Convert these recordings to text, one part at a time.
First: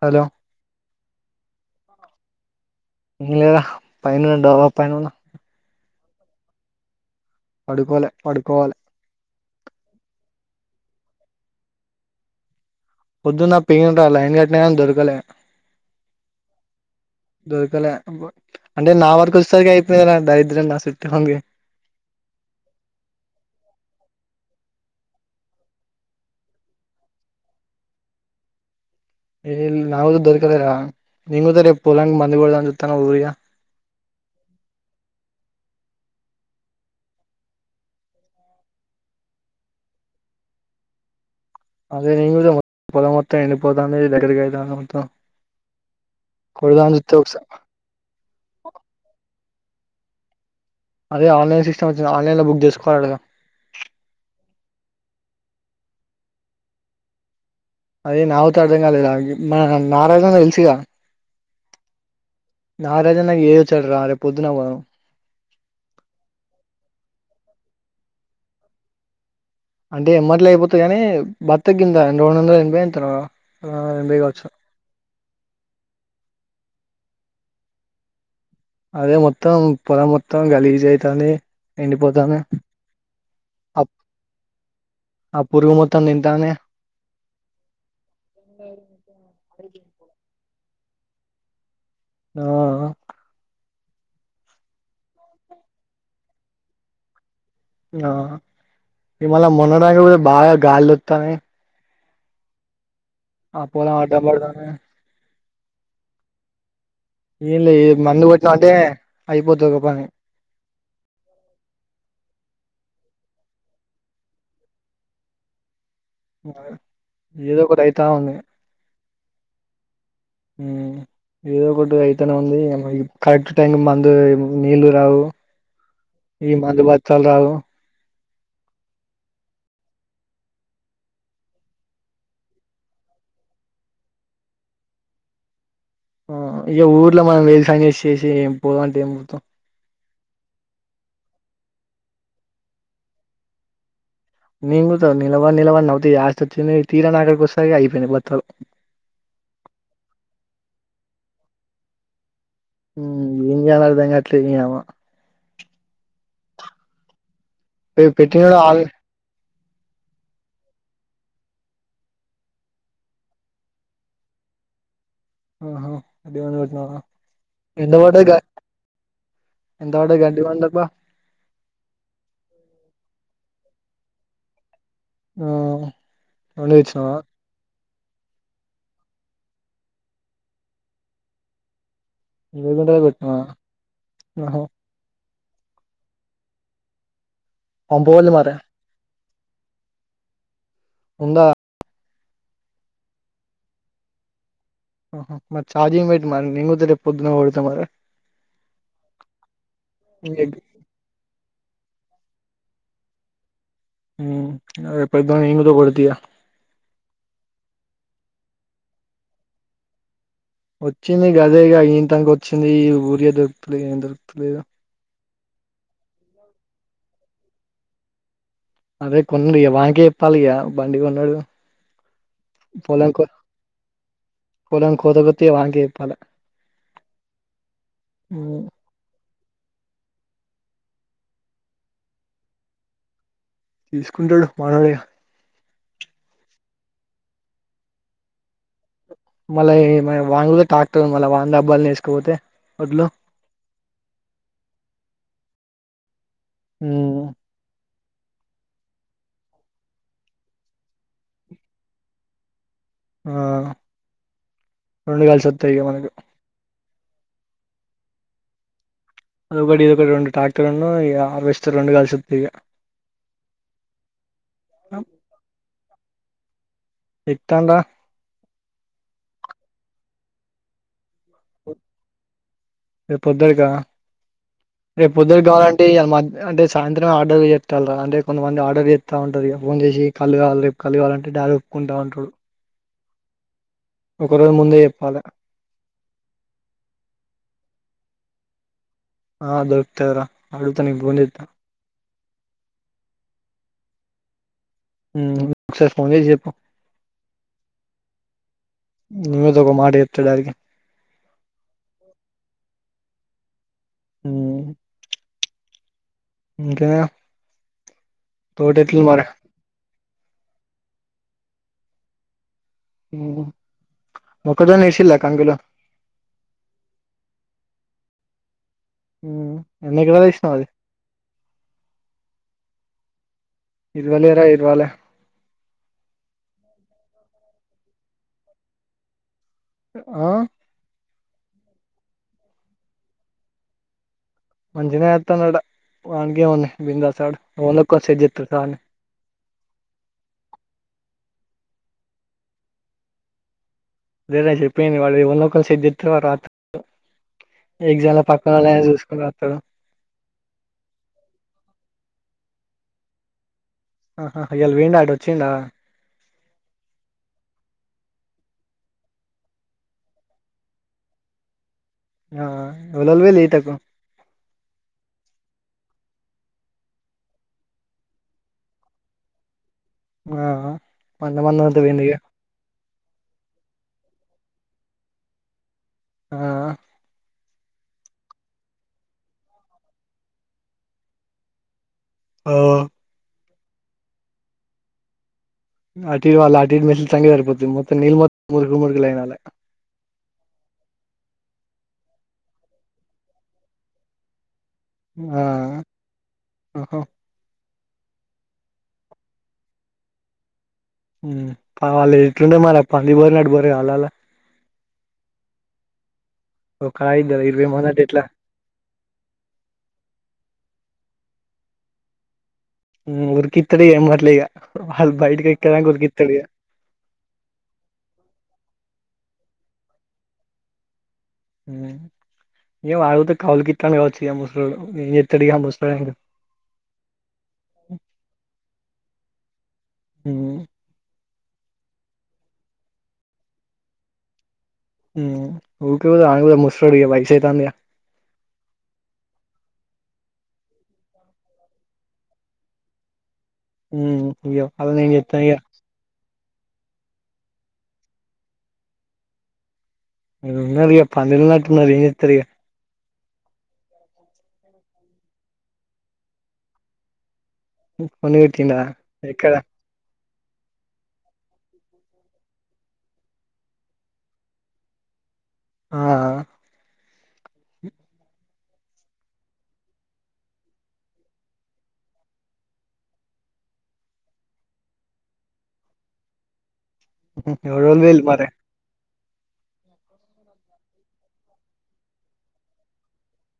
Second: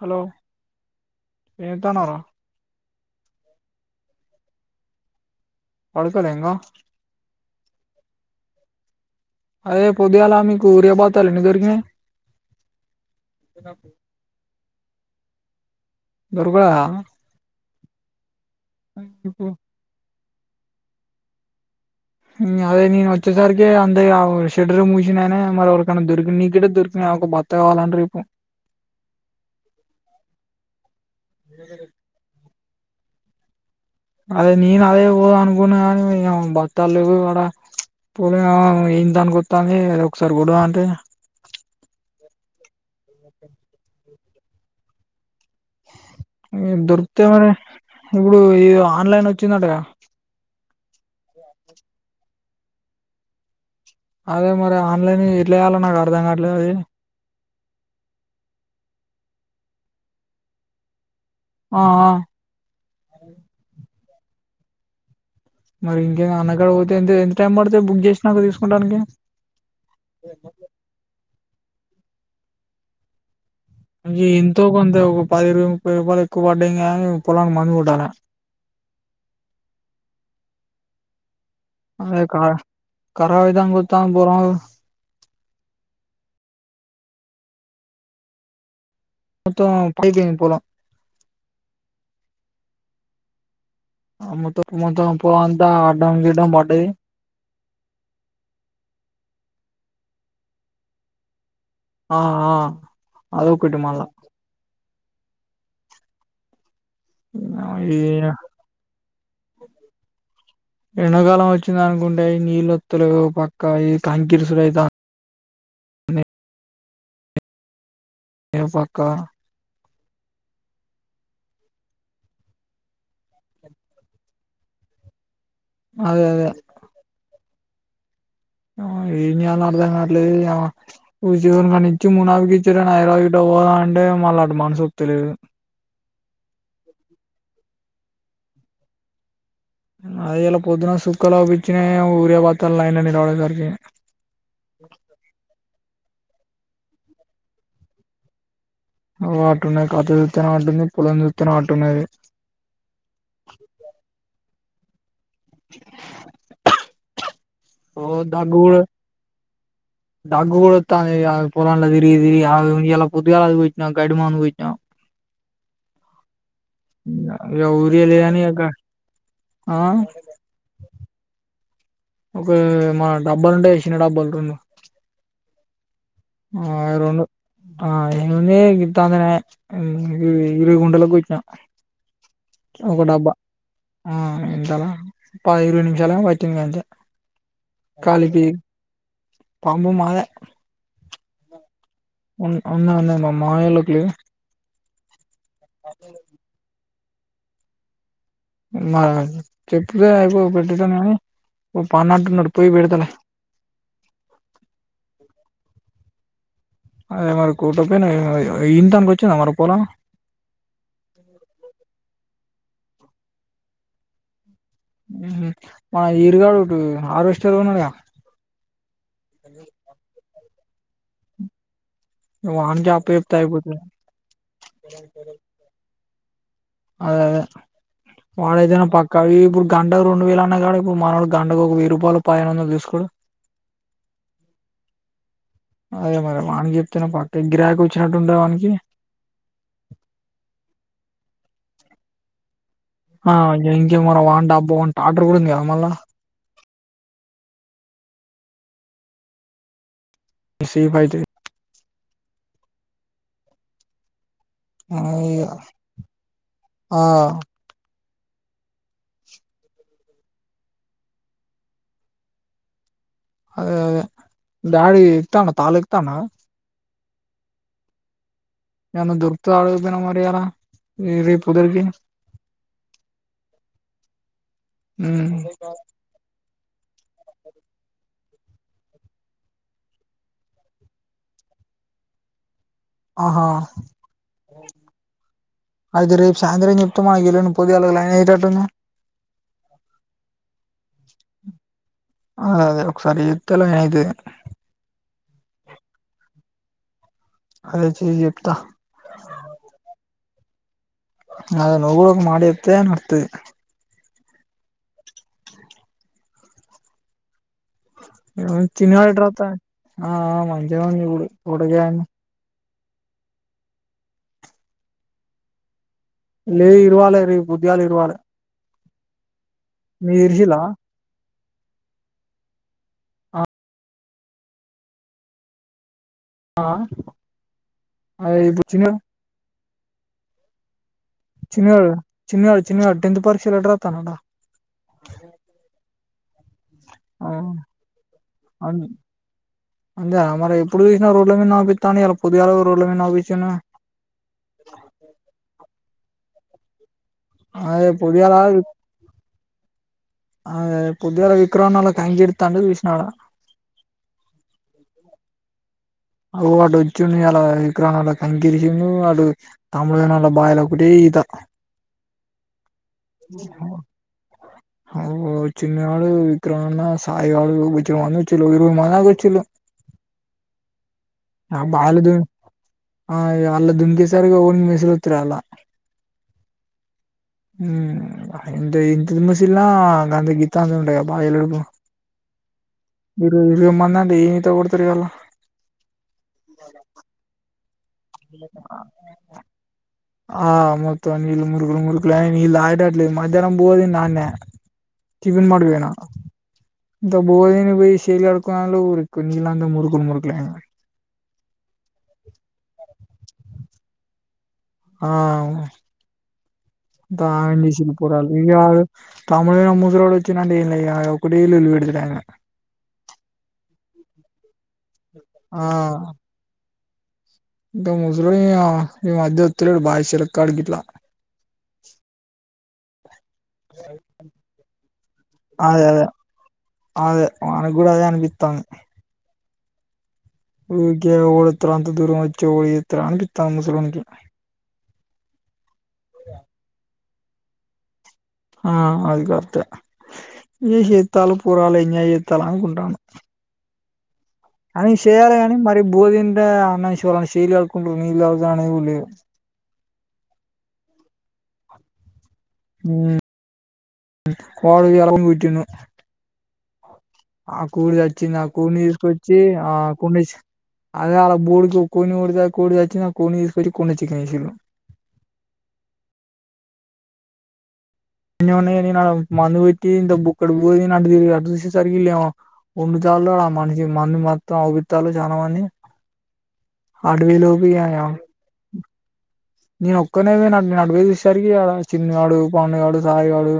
hello ఏంతానార యా పైనండ పైను పడుకోల ఇంగా పడుకోలే పడుకోవాలి అదే పొద్దుగేల మీకు ఊరియాబాతాల ఎన్ని దొరికినాయ్ పొద్దున్న పిండ లైన్ కట్న గని దొరకలే దుర్గా దొరకలే అంటే నా వరకు వచ్చేసరికి అయిపోయి దరిద్రం నా సుతింగి మ్ అదే నేను వచ్చేసరికి అంద ఆ ఉష్ చెెడర్ మూసినాయనే మరి ఒకరికైన్నా దొరికిన నీకే దొరికినా ఒక బత్త కావాలంట రేపు ఇల్ నావగు దొరికదరా నేనైయితే రేపు పొలం గి మందు కొడదామని చూతన ఊరిగా అదే నేను అదే పోదు అనుకున్నా కాని ఇగ బత్తా లు లేవు ఆడ పోలి ఏంటి దానికి గుత్తంది అద ఒకసారి గొడవ అంటడి అదే న మత్త పొలం మొత్తం ఎండి పోతంది దగ్గరగాయదా మొత్తం మ్ కొడదామని చూస్తే దొరికుతాయ్ ఒకసారి మరి ఇప్పుడు ఇ ఆన్లైన్ వచ్చిందటగా అదే ఆన్లైన్ సిస్టమ్ వచ్చింది ఆన్లైన్ లో బుక్ చేసుకోవాలి కదా అదే మరి ఆన్లైన్ ఎట్లాయాల నాకు అర్ధం కావట్లే అది అదే నాకుత అర్థం కాలేదు మ నారాయణ తెలిసుగా ఆ ఆ నారాజా నా ఏ వచ్చ అరే పొద్దున పోదాం మరి ఇంకే అన్నగడ పోతేంత ఎంత టైం పడితే బుక్ చేసినాక తీసుకోడానికి అంటే ఎంమట్లు అయిపోతాయి కాని బత్త కిందా రెండు వందల ఎనభై ఎంతనో ఆ ఎనభై అందే కావచ్చు ఎంతో కొంత ఒక పది రూపాయ ముప్పై రూపాయలు ఎక్కువ పడ్డా కా పొలానికి మందు కోట్టాల అదే మొత్తం పొలం మొత్తం గాలిజయితండే అదే క కరా విధంగా ఆ గుతం గుర లో ఆ పూర్గు మొత్తం తింటానే మొత్తం పైన్ పొలం ఆ ఆ మొత్తం మత్తం పొలం అంతా అడం గిడం పడ్డది ఆ నిన్నలా మొన్న నంకా కూడా బాగా గాల్లెపుతానాయ్ ఆ అదొకటి పొలం మళ్ళా అడ్డం పడతాంది ఏం లే ఈ మందు కొట్టినావంటే అయిపోతది ఒక పని ఎండాకాలం వచ్చింద అనుకుంటే ఈ నీళ్ళు పతులు ఓ పక్క ఈ కాంకి ఇరుసుడు అయితాంది ఏదొకటైతాంది ఎవకా మ్ ఏదో ఒకటి అయితనే ఉంది కరెక్ట్ టైం కి మందు నీళ్ళ రావు అదే అదే ఈ మందు బత్తాలు రావు మ్ ఎం చెయ్యాలో అర్థం కాట్లేదు ఇగ ఈ జీవన్ గాన్ని నిజంగా [unintelligible] పోదా అంటే మళ్ళా అట్ట మనసోప్త లేదు ఆ ఇక ఊర్లో మనం తెల్సింక చేసి ఏం పో అంటే ఏం పోతాం అది ఇలా పొద్దున సుక్కలోపించిన ఊరియా పాతాల నైన్ని రావడంసరికి నింగుతావ్ నిల్వ నిల్వ నవత ఎస్టొచ్చింది తీరా నాగర్కి వసరి అయిపోయిన బత్తాలు ఓ అటున్నాయి కాత చుతేనే అటుంది పొలం చుస్తనే అటు ఉన్నది ఇం ఎం చెయ్యాలో అర్థం కాట్లే నీ అమ్మ ఓ పెట్టిన కూడా దగ్గు ఆల్ దగ్గు కూడా ఒతంది పోలం తిరిగి తిరిగి అ ఇయల పొద్దుగాల అది కొట్టిన గడ్డి మందు కొట్టిన ఆహా అదే ఇగ ఎంత ఊరియా వడ్డది గ లేదని ఇక ఆ ఎంత వడ్డది గడ్డి మందికి ఒక మా డబ్బలుంటే చిన్న డబ్బ అంత హ అయి రెండు ఆ ఏముంది గింతంతనే ఇరు గుంటలకి కొట్టిన ఇరవై ఒక గుంటలకు డబ్బా కొట్టినావా ఆ ఆహా [unintelligible] ఒక ఇరవై నిమిషాలు ఏమో వటింది అంతే అంతే ఉన్నదార పాంపూ మాదే ఉంద ఉన్ ఉంనాదన్న మా మావోళ్ళకి లే హ మరి చార్జింగ్ పెట్టు మరి [unintelligible] పొద్దునా పోత మరి చెప్తే అయిపో ఇంక- పెట్టీ పొమ్మని ఓ పనంటున్నాడు పోయి పెడుతలే ఊ ఇగ పొద్దున నేను కూడ పెడితిగా అదే మరి కోట పోయినావు ఇంతానికి వచ్చిందా మరి పోలం వచ్చింది గదేగా ఈంతంక వచ్చింది ఊరియా దొరుకుతలేదు ఏం దొరుకుతలేదు మన ఇరుగాడు ఒక ఆరోస్టర్ కొన్నాడుగా అదే కొన్నాడు ఇక వానికే చెప్పాలి ఇక బండి కొన్నాడు వానికి పొలం కో అప్పచెప్తే అయిపోతది పొలంకోతే గిత్త వానికే చెప్పాలి అదే అదే వాడు అయితేనే పక్క కా ఇప్పుడు గంటకు రెండు వేలు అన్నా కాడ ఇప్పుడు మానకు గంటకు ఒక వెయ్యి రూపాయలు పదిహెన్ వందలు తీసుకోలు తీసుకుంటాడు మాదావయా అదే మరి వానీకి చెప్తేనే పక్క గిరాకి వచ్చినట్టుంటది వానికి మళ వాన్ దగ్గరే టాక్టర్ ఉన్నది మల్ల వాణి డబ్బాల్ నే వేసుకపోతే వడ్లు ఆ ఇంకే మనం వంటబ్బా వంట ట్రాక్టర్ కూడా ఉంది కదా మళ్ళా హామ్ సేఫైతే ఆ ఆ రెండు ఇగ కలిసి వస్తాయిగా మనకి ఆ అదొకటి ఇదొకటి రెండు ట్రాక్టర్లను అది బెస్ట్ రెండు కలిసి ఒస్తాయ్ ఇగ అదేద డాడి ఇడుతండ తాలు ఇడుతండ ఎంకల్ల ఏమన్నా దొరుకుతాయా అడగక పోయినావ్ ఇయల రే పొదురికా రేపు పొద్దురుకావాల అని అంటే సాయంత్రం ఆర్డర్ చేస్తాలరా అంటే కొంతమంది ఆర్ చేస్త ఉంటారు ఇక ఫోన్ చేసి కలుగాలి రేపు కలుగావలంటే డ అంట ఉంటారు ఆహా చెప్పాలే అయితే రేపు సాయంత్రం చెప్త మగె [unintelligible] పోద్దు [unintelligible] రెనా ఆ దొక్కుతయార అడుగుత నేన ఫోన్ చేస్తా ఆ అదే ఒకసారి చేతరా అదే ఒకసారి ఫోన్ చేసి చెప్పు అదే చె చెప్త నువ్వేదో [unintelligible] అద నువ్వు కూడా ఒక మాట చెప్తే నడుతది హూ ఇంకా చినివా రాతా మంచిగా ఇ ఎడ గ అ మొక్కజొన్న ఏసిండ్రా కంకిలో లేదు ఇరవాలి రేపు పొద్దుగాల ఇరవాలా ఎన్ని ఎకరాలు వేసినావు అది ఇవాలరా ఇర్వాలా ఆ అ పుచ్చిన ఆ చిన్నగాడు చిన్నగాడు చిన్నగాడు టెన్త్ పరీక్షలు ఎట్లా రాత్రండంట మంచిగా రాండంట వాడికి ఏమైంది ఆ అ అంతే మరి ఎప్పుడు చూసిన రోడ్ పొద్దుగాల కూడా రోడ్లమీదనే గాన వచ్చిండు అదే చెప్పంది వాళ్ళువన్నొక్కనిసదివా రాత్ర అదే ఎగ్జామ్లో పక్కననే చూసుకోత అ పొద్దుగాల విక్రోం నలా కంగితాంట విష్నాడ ఆహా ఎల్ వీండా ఆడ వచ్చిండా అవు వాడు వచ్చుం అలా విక్రానా కంకిరిసిడు వాడు తమ్ముళల బాల ఒక త ఆ ఎవరెవరు పోయిండ్రు ఈతకు చిన్న ఆళ్ విక్రమన్న సాా ఆలు వ మంది వచ్చ ఇరువై మంది వచ్చలు ఆ మందమందంతా పోయిరా ఇగ దు ఆ అలా దుంకసరిగా హో మసులుతుర అలా ఆ ఇంత ఇంత దిమశలా అంత గీతా అంత ఉంట బాయలుడుకు ఆ ఇ ఇవే మంది అండి ఏమీత కొడతారు అల్లా అటుడి వాళ్ళ అటుడి మెస్లు చంగా సరిపోతుంది మొత్తం నీళ్ు మొం మురుగులు మురుగులుైన వాళ్ ఆ మొత్త నీళ్ళ మురుగులు మురుగులు నల్ళ ఆయటడ్లే మధ్యాహ్నం పోోది నే ఆ వన్ మవనా ఆహా ఇంత బోదని బయి విషలుడుకు నీలా అంద మురుకులు మురుకులే వాళ్ళు ఎట్లుండే మరి ప అంది బరి నట్టు బర వాళ్ాలలా ఆ ఒక మొత్తం ఇద్దరు ఆగం ఇరవై మంది చేసిండ్రు అంటే ఎట్లా పోరగాళ్లు తమిళ ముస్రోడు వచ్చినండి కుడలు ఉళ్ పెడుతుట ఉరికి తడి ఏ మట్లేగా వాళ బయటకి ఆ ఇక్కంగా ఉరుకితడిగా ఈవ మధ్యతుల బాషీల క అగిట్లా ఏం అడిగితే కౌలుకితడు కావచ్చు ముసలోడు ఏం చేస్తాడు ఇక అదే అదే ముసలాయనయిండు అదే మనకు కూడా అదే అనిపిస్తాంది ఊరిక ఓడితార అంత దూరం వచ్చి ఓడిత అనిపిస్తా ఉంది ముసలోనికి ఆ ముసలోడు వయసయితాందిగా ఆ అది కరెక్టే ఏ చేస్తాలు పోరగాళ్లు ఎంజాయ్ చేస్తాల అనుకుంటాను హ అని చేయాలి కాని మరి భోధం ే అన్నాల చేలిడుకుంటలా అవు లే ఉన్న పందల నా ఉన్నారు ఏార కోడది ఇరక పోటిు ఆ కూడి ఫోన్ సచ్చింది ఆ పెట్టిండా కూడిని తీసుకొచ్చి ఎక్కడ ఆ కూడి అదే అలా బర్డుకి కొన్నిి కొదా కోడిదచ్చి నా కొన్ని ఇి కొన్నిు చికెన్ చేసిండు ఆ ఎన్నమన్నాయ మందు పెట్టి ఇంత బుక్కడు పో అటు చూసేసరికిళ్ళమో ఉండుతలో ఆ మనిషి మంది మొత్తం అపితాలు చాల మని ఎళ వెల్ మరి నేను ఒక్కనేద న నడిపే చరికిడ చిన్నగాడు పండుగాడు సాయిగాడు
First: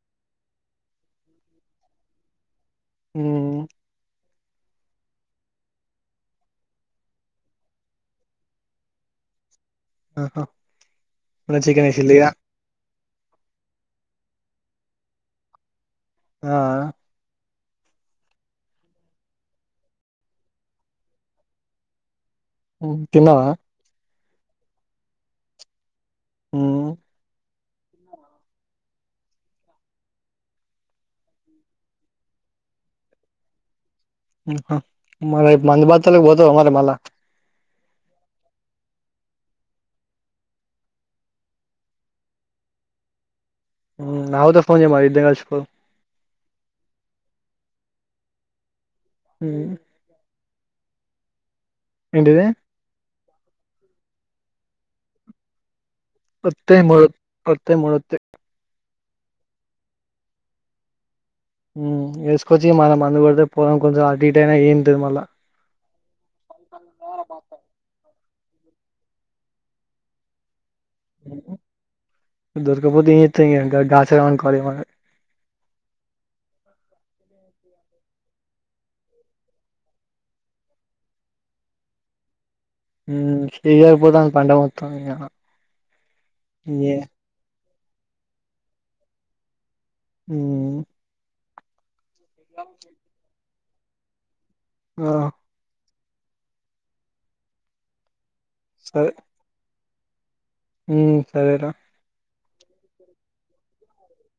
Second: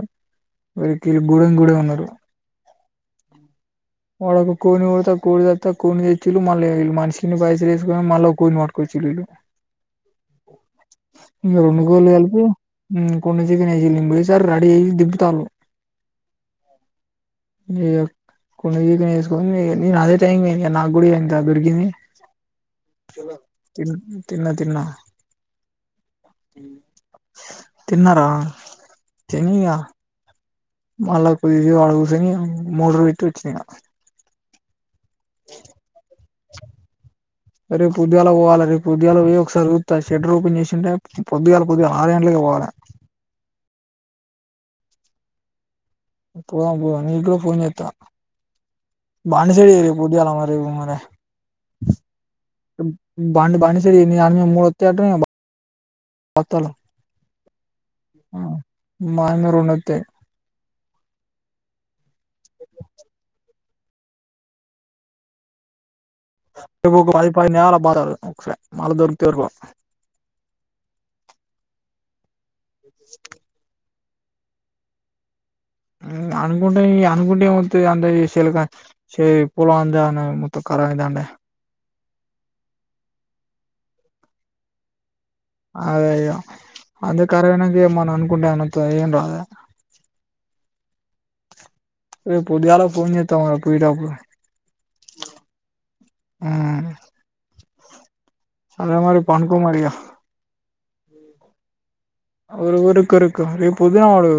వరి కీ బూడం గూడ ఉన్నారుడు హ, వాడక కోని కొడా కోడి తతా కోని తెచ్చులు మళ్ళీ మనిషిని బైస వేసుకని మళ్ళా కోని పట్టుకోవచ్చు ఆహా ఇంకా చికెన్ రెండుగోలు ఏసిల్లు ఇగ కలిపు కొన్ని చకింబడి సార్ రడిీ దిబ్త ఆ ఏ కొన్నిీక వేసుకుని నేను అదే టైం ఏ నాకు కూడా ఎంత దొరికింది త తిన్నవా తిన్న తిన్నా తన్నార చంగగా మళ్ళా కుది అడగుసని మూడు విట్ వచ్చన మరిపు మందు భాతలోకి పోతా మరి మళ్ళా రేపు ఉద్్యగాలు పోాలి రే ఉద్్యగాలు పో ఒకసారి షె రూపెన్ చేసింటే పొద్గాల పొద్గా ఆ పోడ అవుతో ఫోన్ చే మరిద్దంగా స్కో పోద పోద నకులో పోత బాండసేడి ఉమ్, ఏరియా పుజ అాల మ మర ఏంటది బ బడిసరి మూడు అత్త బస్తాలు మ అత్త మత్ మామి రణతే వేసుకొచ్చి మనం అందుకడితే పోం కొంచెం అడట్ అయినా ఏంటిది మళ్ళీ పది పది నేరాల బ మళ దూరకు తీర్కు దుర్గపోతిత గచ్చ రన మ అనుకుంటే అనుకుంటే మత్త అలక పోల అంద మత్త ప ఇదాంే సజ ఇపోతా పంట మొత్తం అదే అయ్యో ఏ అందుే కర వెనాకే మన అనుకుంటే అన్న ఏను రాద అ ఏ పొద్దుగాల ఫోన్ చేస్తావ్ గద పాయిరపో ఆ ఆ సరే అరి పాన్కు మరియ సరేరా రురుక్కరుకు రేపు పొద్దున వాడు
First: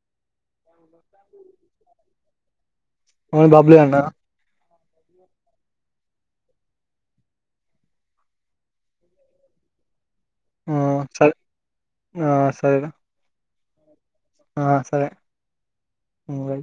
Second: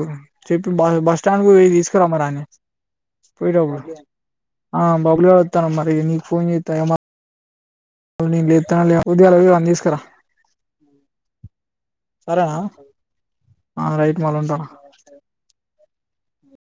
చెప్పి బస్ బస్ స్టాండ్ కు పొయ్యి తీసుకురామ్మ రాని మను బబ్బులే అన్నా ఆ బబులు వెళతాను మరి నీకు ఫోన్ చేస్తా వు లే ఎ లే ఉదాలని తీసుకురా సర సరేనా సరే ఆ రైట్ మళ్ళ ఆ ఉంటానా సరే